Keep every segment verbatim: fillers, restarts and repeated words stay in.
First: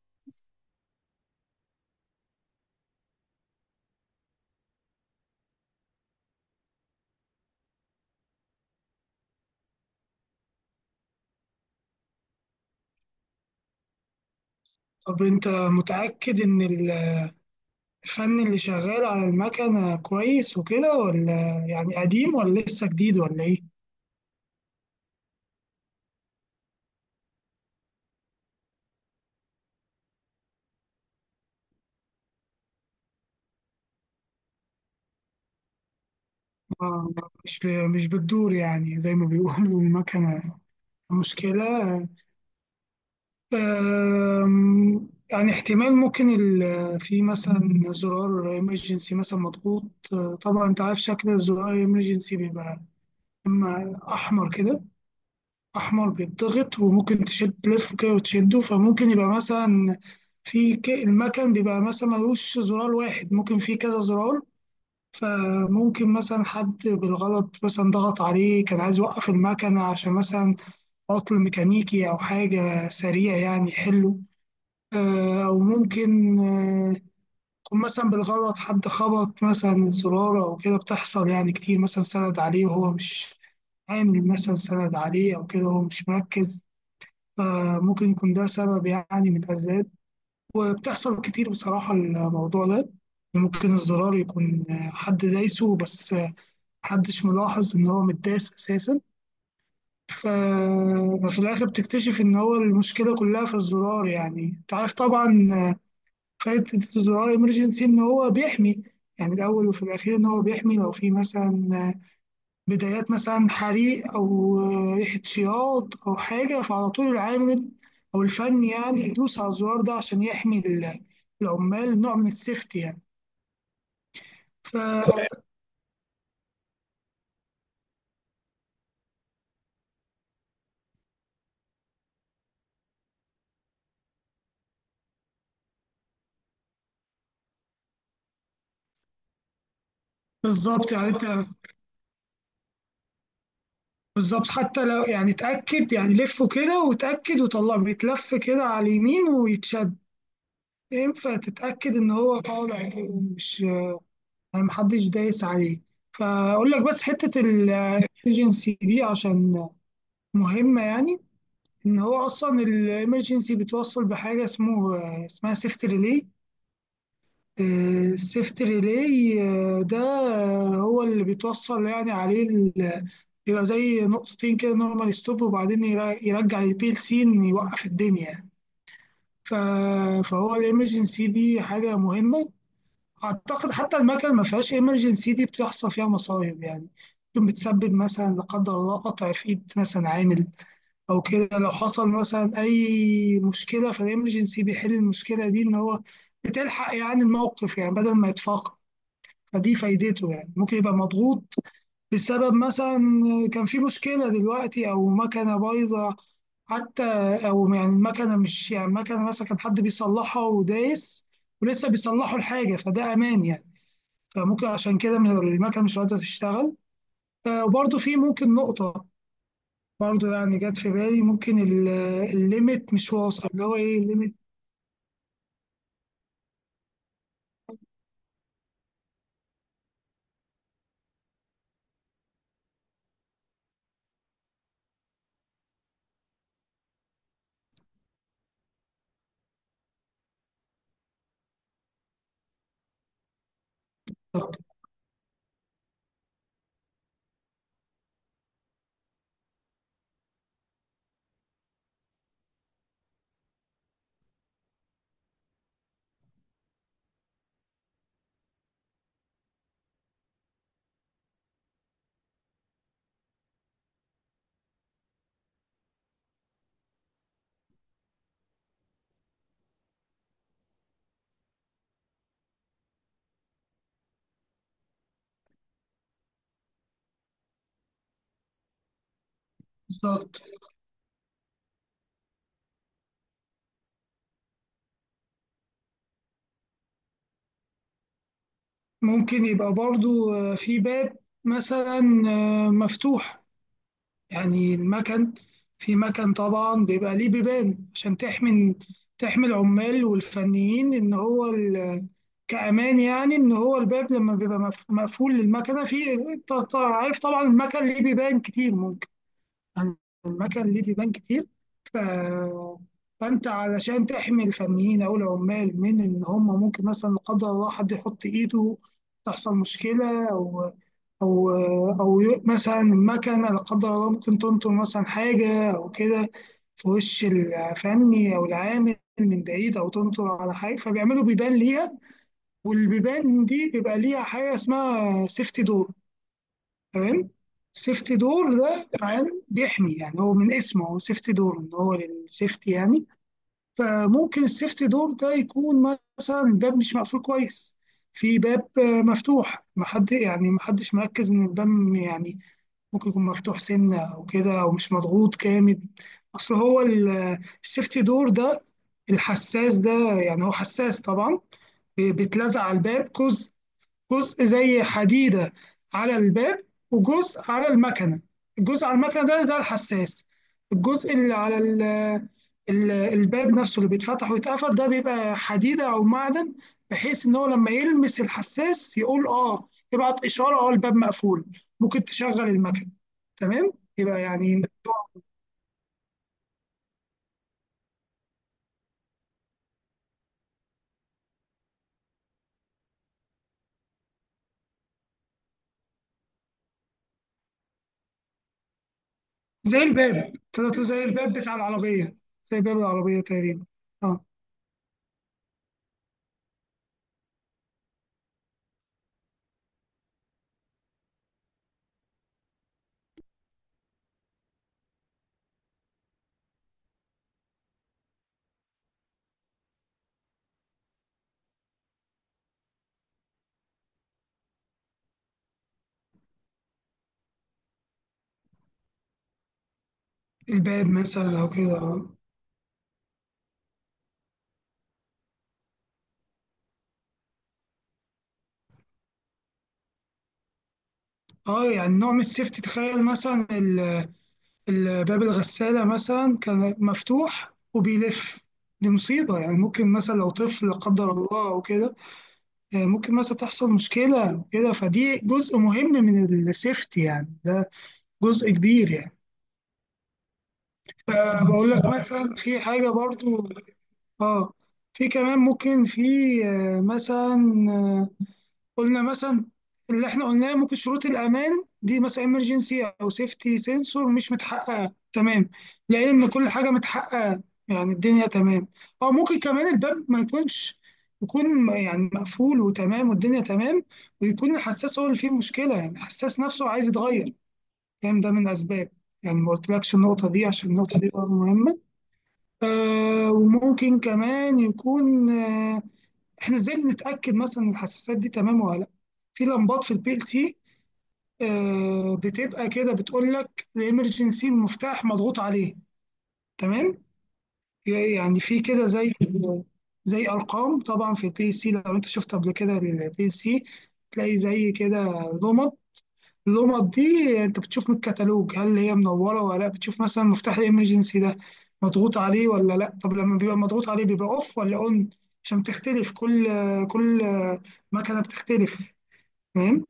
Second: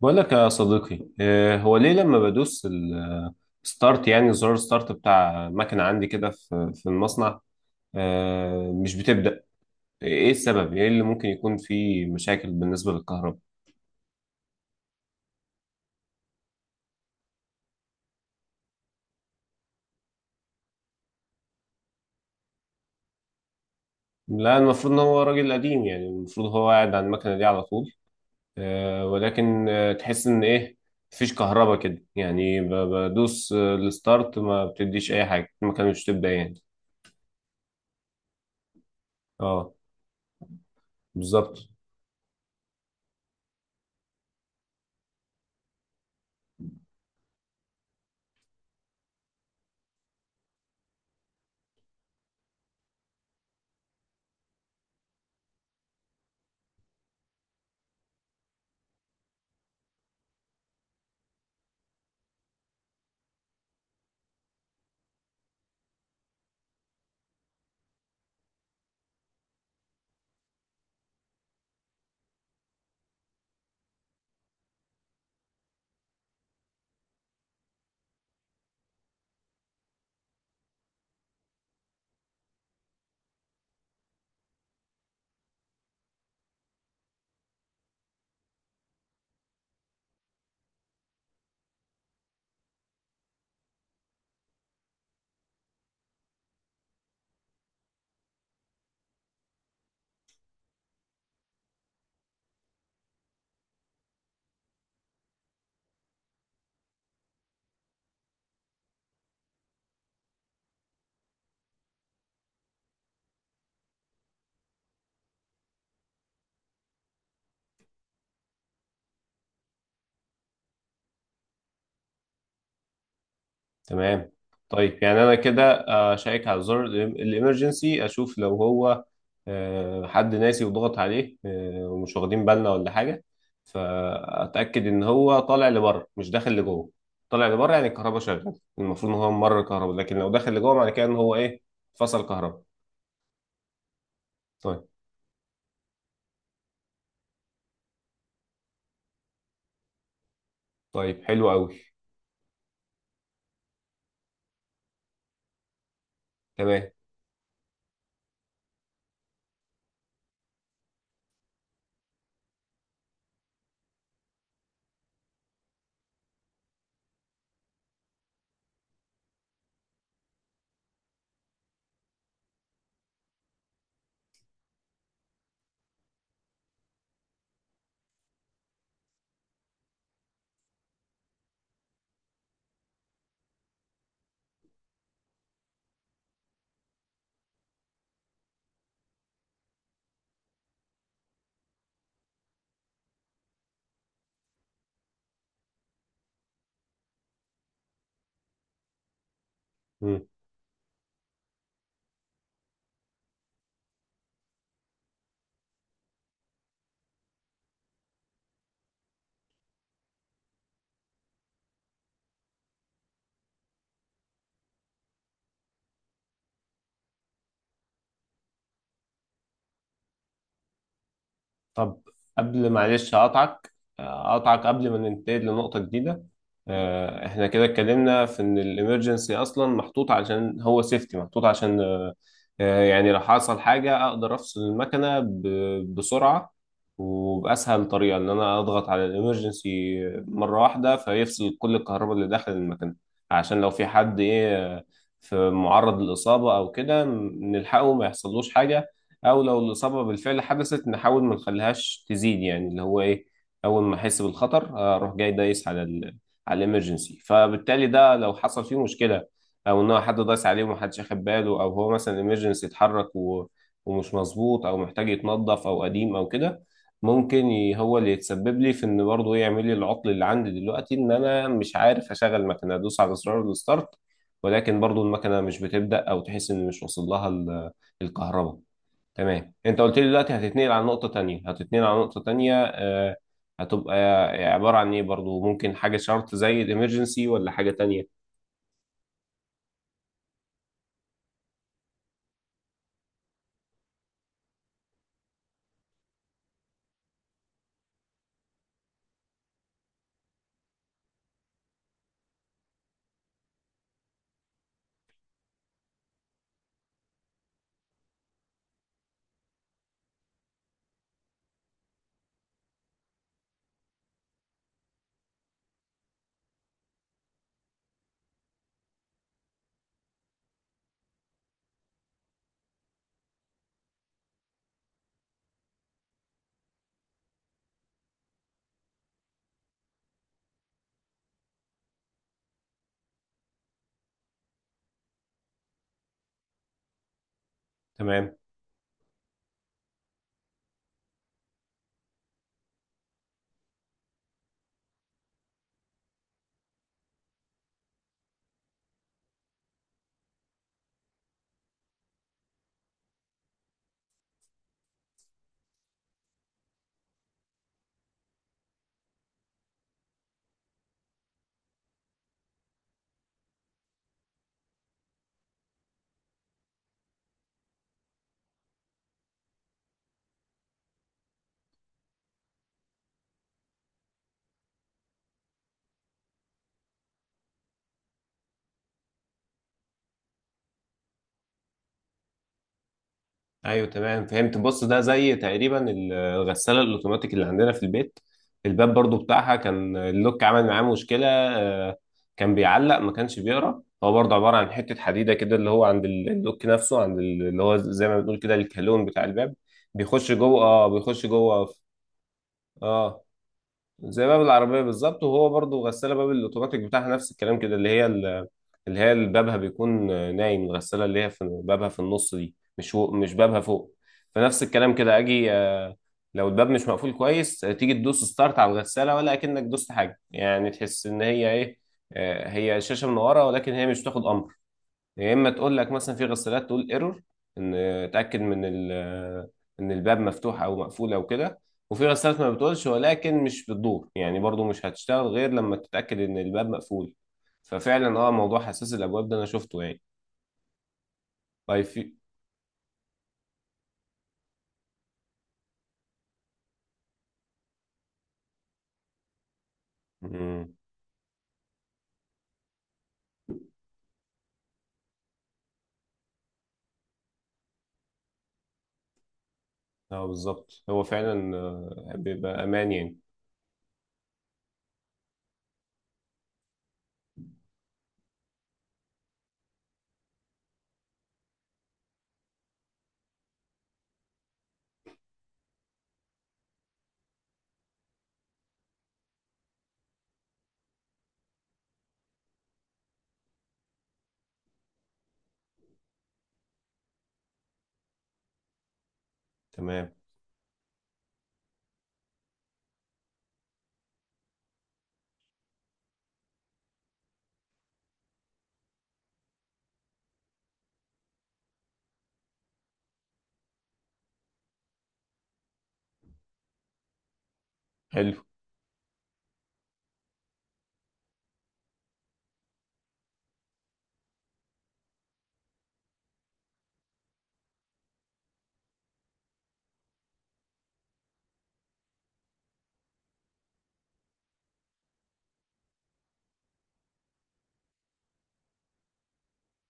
بقول لك يا صديقي، آه، هو ليه لما بدوس الستارت، يعني زرار ستارت بتاع مكنة عندي كده في في المصنع، آه، مش بتبدأ؟ ايه السبب؟ ايه اللي ممكن يكون فيه مشاكل بالنسبة للكهرباء؟ طب انت متأكد ان الفن اللي شغال على المكنة كويس وكده، ولا يعني قديم، ولا لسه جديد، ولا ايه؟ لا، المفروض ان هو راجل قديم، يعني المفروض هو قاعد على المكنة دي على طول، آه، ولكن آه، تحس ان ايه؟ مفيش كهرباء كده، يعني ب- بدوس آه، الستارت، ما بتديش اي حاجة، المكنة مش بتبدأ يعني. آه، مش مش بتدور يعني، زي ما اه، بيقولوا، المكنة بالظبط. مشكلة. آم، يعني احتمال ممكن ال- في مثلا زرار emergency مثلا مضغوط. آه، طبعا انت عارف شكل الزرار emergency بيبقى اما احمر كده، أحمر بيتضغط وممكن تشد تلف كده وتشده، فممكن يبقى مثلا في ك- المكن بيبقى مثلا ملوش زرار واحد، ممكن في كذا زرار. فممكن مثلا حد بالغلط مثلا ضغط عليه، كان عايز يوقف المكنة عشان مثلا عطل ميكانيكي أو حاجة سريع يعني يحله. آه، أو ممكن آه، يكون مثلا بالغلط حد خبط مثلا زرار أو كده، بتحصل يعني كتير، مثلا سند عليه وهو مش عامل، مثلا سند عليه أو كده وهو مش مركز. فممكن يكون ده سبب يعني من الأسباب. وبتحصل كتير بصراحة الموضوع ده يعني. ممكن الزرار يكون حد دايسه بس محدش ملاحظ إن هو متداس أساسا. ف- ففي الآخر بتكتشف إن هو المشكلة كلها في الزرار. يعني أنت عارف طبعا فائدة الزرار إمرجنسي إن هو بيحمي. يعني الأول وفي الأخير إن هو بيحمي لو في مثلا بدايات مثلا حريق أو ريحة شياط أو حاجة، فعلى طول العامل أو الفني يعني يدوس على الزرار ده عشان يحمي ال- العمال، نوع من السيفتي يعني. تمام. طيب يعني ف- انا كده آه، شيك على زر الامرجنسي، اشوف لو هو آه، حد ناسي وضغط عليه، آه، ومش واخدين بالنا ولا حاجه. فاتاكد ان هو طالع لبره مش داخل لجوه. طالع لبره يعني الكهرباء شغاله. المفروض ان هو ممر كهرباء، لكن لو داخل لجوه معنى بالظبط كده يعني ان هو انت، ايه؟ فصل كهرباء. بالظبط، طيب. حتى لو يعني اتأكد، يعني لفه كده وتأكد وطلع بيتلف كده على اليمين ويتشد. طيب ينفع حلو قوي. تتأكد ان هو طالع كده، مش يعني محدش دايس عليه. فأقول تمام. لك بس حتة الايجنسي دي عشان مهمة يعني. ان هو اصلا الامرجنسي بتوصل بحاجه اسمه اسمها سيفت ريلي. السيفت ريلي ده هو اللي بيتوصل يعني عليه ال- بيبقى زي نقطتين كده نورمال ستوب، وبعدين يرا- يرجع البي ال سي إن يوقف الدنيا يعني. ف- فهو الامرجنسي دي حاجه مهمه. اعتقد حتى المكن ما فيهاش امرجنسي دي بتحصل فيها مصايب يعني. ممكن بتسبب مثلا لا قدر الله قطع في ايد مثلا عامل او كده، لو حصل مثلا اي مشكله فالامرجنسي بيحل المشكله دي، ان هو بتلحق يعني الموقف يعني بدل ما يتفاقم. فدي مم. فايدته يعني. ممكن يبقى مضغوط بسبب مثلا كان في مشكله دلوقتي او مكنه بايظه حتى، او يعني المكنه مش، يعني مكنه مثلا كان حد بيصلحها ودايس ولسه بيصلحوا الحاجه، فده امان يعني. فممكن عشان كده من المكنه مش قادره تشتغل. آه، وبرضه في ممكن نقطه، برضه يعني جت في بالي، ممكن ال- طب قبل، الليميت مش معلش واصل، اللي هقطعك هو ايه الليميت. هقطعك قبل ما ننتقل لنقطة جديدة. آه، احنا كده اتكلمنا في ان الامرجنسي اصلا محطوط عشان هو سيفتي، محطوط عشان آه، آه، يعني لو حصل حاجة اقدر افصل المكنة ب- بسرعة، وبأسهل طريقة ان انا اضغط على الامرجنسي مرة واحدة فيفصل كل الكهرباء اللي داخل المكنة، عشان لو في حد ايه، آه، في معرض للإصابة او كده، م- نلحقه ما يحصلوش حاجة، او لو الاصابه بالفعل حدثت نحاول ما نخليهاش تزيد، يعني اللي هو ايه، اول ما احس بالخطر آه، اروح جاي دايس على ال على الامرجنسي. فبالتالي ده لو حصل فيه مشكله، او ان هو حد دايس عليه ومحدش اخد باله، او هو مثلا الامرجنسي اتحرك و- ومش مظبوط، او محتاج يتنظف، او قديم او كده، ممكن ي- هو اللي يتسبب لي في ان برضه يعمل لي العطل اللي عندي دلوقتي، ان انا مش عارف اشغل المكنه، ادوس على زرار الستارت ولكن برضه المكنه مش بتبدا، او تحس ان مش واصل لها ال- الكهرباء. تمام. انت قلت لي دلوقتي بالظبط. هتتنقل على نقطة تانية هتتنقل على نقطة تانية، آه، هتبقى عبارة عن ايه؟ برضو ممكن حاجة شرط زي الامرجنسي ولا حاجة تانية؟ ممكن يبقى برضه آه، في باب مثلا آه، مفتوح. يعني المكن، في مكن طبعا بيبقى ليه بيبان عشان تحمي تحمي العمال والفنيين ان هو ال- كأمان يعني. ان هو الباب لما بيبقى مف- مقفول للمكنه، في ط- ط- عارف طبعا المكن ليه بيبان كتير، المكن ليه ديبان كتير. ف... فانت علشان تحمي الفنيين او العمال من ان هم ممكن مثلا لا قدر الله حد يحط ايده، تحصل مشكله، او او او ي- مثلا المكنه لا قدر الله ممكن تنطر مثلا حاجه او كده في وش الفني او العامل من بعيد، او تنطر على حاجه، فبيعملوا بيبان ليها. والبيبان دي بيبقى ليها حاجه اسمها سيفتي دور، تمام. سيفتي تمام. دور ده عام بيحمي يعني، هو من اسمه هو سيفتي دور، ان هو للسيفتي يعني. فممكن السيفتي دور ده يكون مثلا الباب مش مقفول كويس، في باب آه، مفتوح، محد يعني محدش مركز ان الباب م- يعني ممكن يكون مفتوح سنة او كده، او مش مضغوط جامد. اصل هو ال- السيفتي دور ده، الحساس ده، يعني هو حساس طبعا، بيتلزق على الباب جزء، جزء زي حديدة على الباب، وجزء على المكنة. الجزء على المكنة ده ده الحساس. الجزء اللي على ال ال- الباب نفسه اللي بيتفتح ويتقفل ده بيبقى حديدة أو معدن، بحيث إن هو لما يلمس الحساس يقول آه، يبعت إشارة آه الباب مقفول، ممكن تشغل المكنة، تمام. ايوه، يبقى تمام، فهمت. يعني بص ده زي تقريبا الغسالة الاوتوماتيك اللي عندنا في البيت. الباب برضو بتاعها كان اللوك عمل معاه مشكلة، آه، كان بيعلق، ما كانش بيقرا. هو برضو عبارة عن حتة حديدة كده اللي هو عند اللوك نفسه، عند اللي هو زي ما بنقول كده الكالون بتاع الباب. زي بيخش الباب، جوه. طلعت له اه، زي بيخش الباب بتاع جوه. العربية، زي باب العربية اه، تقريبا. آه، زي باب العربية بالظبط. وهو برضو غسالة باب الأوتوماتيك بتاعها نفس الكلام كده، اللي هي ال- اللي هي اللي بابها بيكون نايم. الغسالة اللي هي في بابها في النص دي، مش هو مش بابها فوق. فنفس الكلام كده أجي، آه، لو الباب مش مقفول كويس، آه، تيجي تدوس ستارت على الغسالة، ولا أكنك دوست حاجة، يعني تحس إن هي إيه، آه، هي شاشة من ورا، ولكن هي مش بتاخد أمر. يا اما تقول لك، مثلا في غسالات تقول ايرور ان اتاكد من ال ان الباب مفتوح او الباب مقفول او مثلا أو كده. كده. وفي آه. غسالات ما بتقولش ولكن مش بتدور يعني، برضو مش هتشتغل غير لما تتاكد ان الباب مقفول. ففعلا، اه، موضوع حساس الابواب ده انا شفته يعني. اه، طيب يعني نوع في. من السيفتي، تخيل مثلا ال- ال- باب الغسالة مثلا كان مفتوح وبيلف، دي مصيبة يعني. ممكن مثلا لو طفل مم. لا قدر الله أو كده، آه، ممكن مثلا تحصل مشكلة أو كده، فدي جزء مهم من السيفتي يعني، ده جزء كبير يعني. اه، بالظبط، هو آه، فعلا بقول لك آه، مثلا في بيبقى حاجة امان يعني. برضو. اه، في كمان ممكن في آه، مثلا آه، قلنا مثلا، اللي احنا قلناه، ممكن شروط الامان دي مثلا امرجنسي او سيفتي سنسور مش متحققه تمام، لقينا ان كل حاجه متحققه، يعني الدنيا تمام. او ممكن كمان الباب ما يكونش، يكون يعني مقفول وتمام والدنيا تمام، ويكون الحساس هو اللي فيه مشكله، يعني الحساس نفسه عايز يتغير يعني. ده من اسباب يعني، ما قلتلكش تمام. النقطه دي عشان النقطه دي برضه مهمه. آه وممكن كمان يكون، آه احنا ازاي بنتاكد مثلا إن الحساسات دي تمام ولا لا؟ في لمبات في البي ال سي، آه، بتبقى كده بتقول لك الامرجنسي المفتاح مضغوط عليه، تمام. يعني حلو. في كده زي زي ارقام طبعا في البي ال سي. لو انت شفت قبل كده البي ال سي تلاقي زي كده لمب. اللمض دي انت بتشوف من الكتالوج هل هي منوره ولا لا، بتشوف مثلا مفتاح الامرجنسي ده مضغوط عليه ولا لا. طب لما بيبقى مضغوط عليه بيبقى اوف ولا اون؟ عشان تختلف، كل كل مكنه بتختلف، تمام.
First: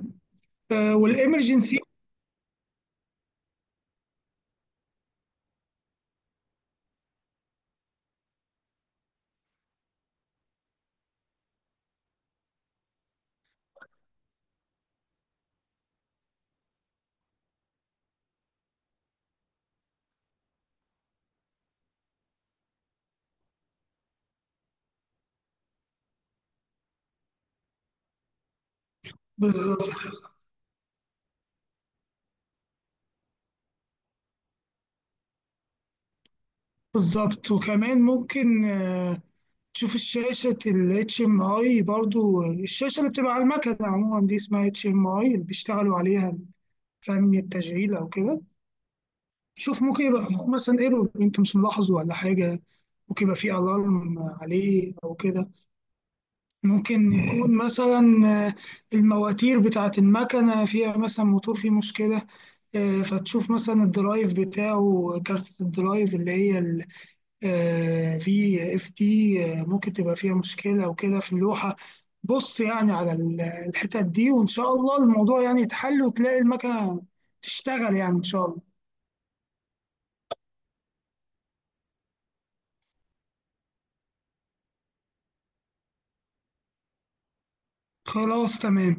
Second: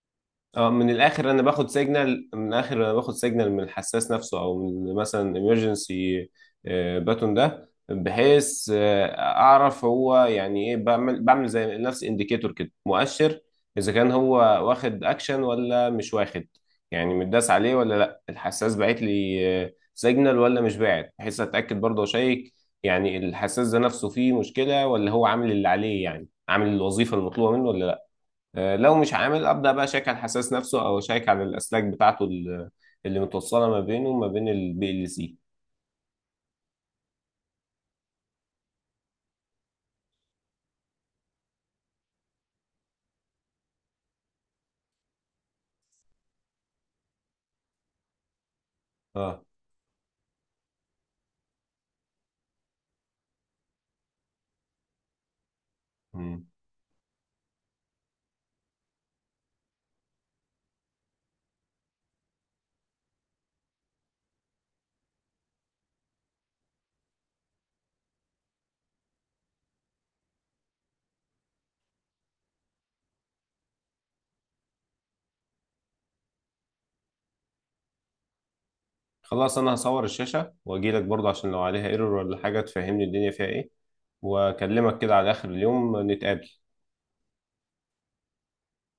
اه، من آه الاخر انا باخد والامرجنسي، سيجنال من الاخر انا باخد سيجنال من الحساس نفسه، او من مثلا امرجنسي باتون ده، بحيث آه، اعرف هو يعني ايه، بعمل بعمل زي نفس انديكيتور كده، مؤشر اذا كان هو واخد اكشن ولا مش واخد، يعني متداس عليه ولا لا، الحساس باعت لي سيجنال ولا مش باعت، بحيث اتاكد برضه واشيك يعني الحساس ده نفسه فيه مشكله، ولا هو عامل اللي عليه، يعني عامل الوظيفه المطلوبه منه ولا لا. آه، لو مش عامل ابدا بقى، بالظبط. شيك على الحساس نفسه او شيك على الاسلاك بتاعته ال- اللي متوصله ما بينه وما بين البي ال سي. بالظبط وكمان ممكن آه تشوف الشاشه الاتش ام اي، برضو الشاشه اللي بتبقى على المكنه عموما دي اسمها اتش ام اي، اللي بيشتغلوا عليها فني التشغيل او كده. اه. شوف ممكن يبقى مثلا ايرور انت مش ملاحظه، ولا حاجة ممكن يبقى فيه الارم عليه او كده. مم. ممكن يكون مثلا آه، المواتير بتاعة المكنة فيها مثلا موتور فيه مشكلة. آه، فتشوف مثلا الدرايف بتاعه، كارت الدرايف اللي هي ال آه، في اف دي، آه، ممكن تبقى فيها مشكلة او كده في اللوحة. بص يعني على ال- الحتت دي، وان شاء الله الموضوع يعني يتحل وتلاقي المكنة تشتغل يعني ان شاء الله. خلاص، انا هصور الشاشه واجي لك برضه عشان لو عليها ايرور ولا حاجه تفهمني الدنيا فيها ايه، واكلمك كده على اخر اليوم نتقابل. خلاص تمام.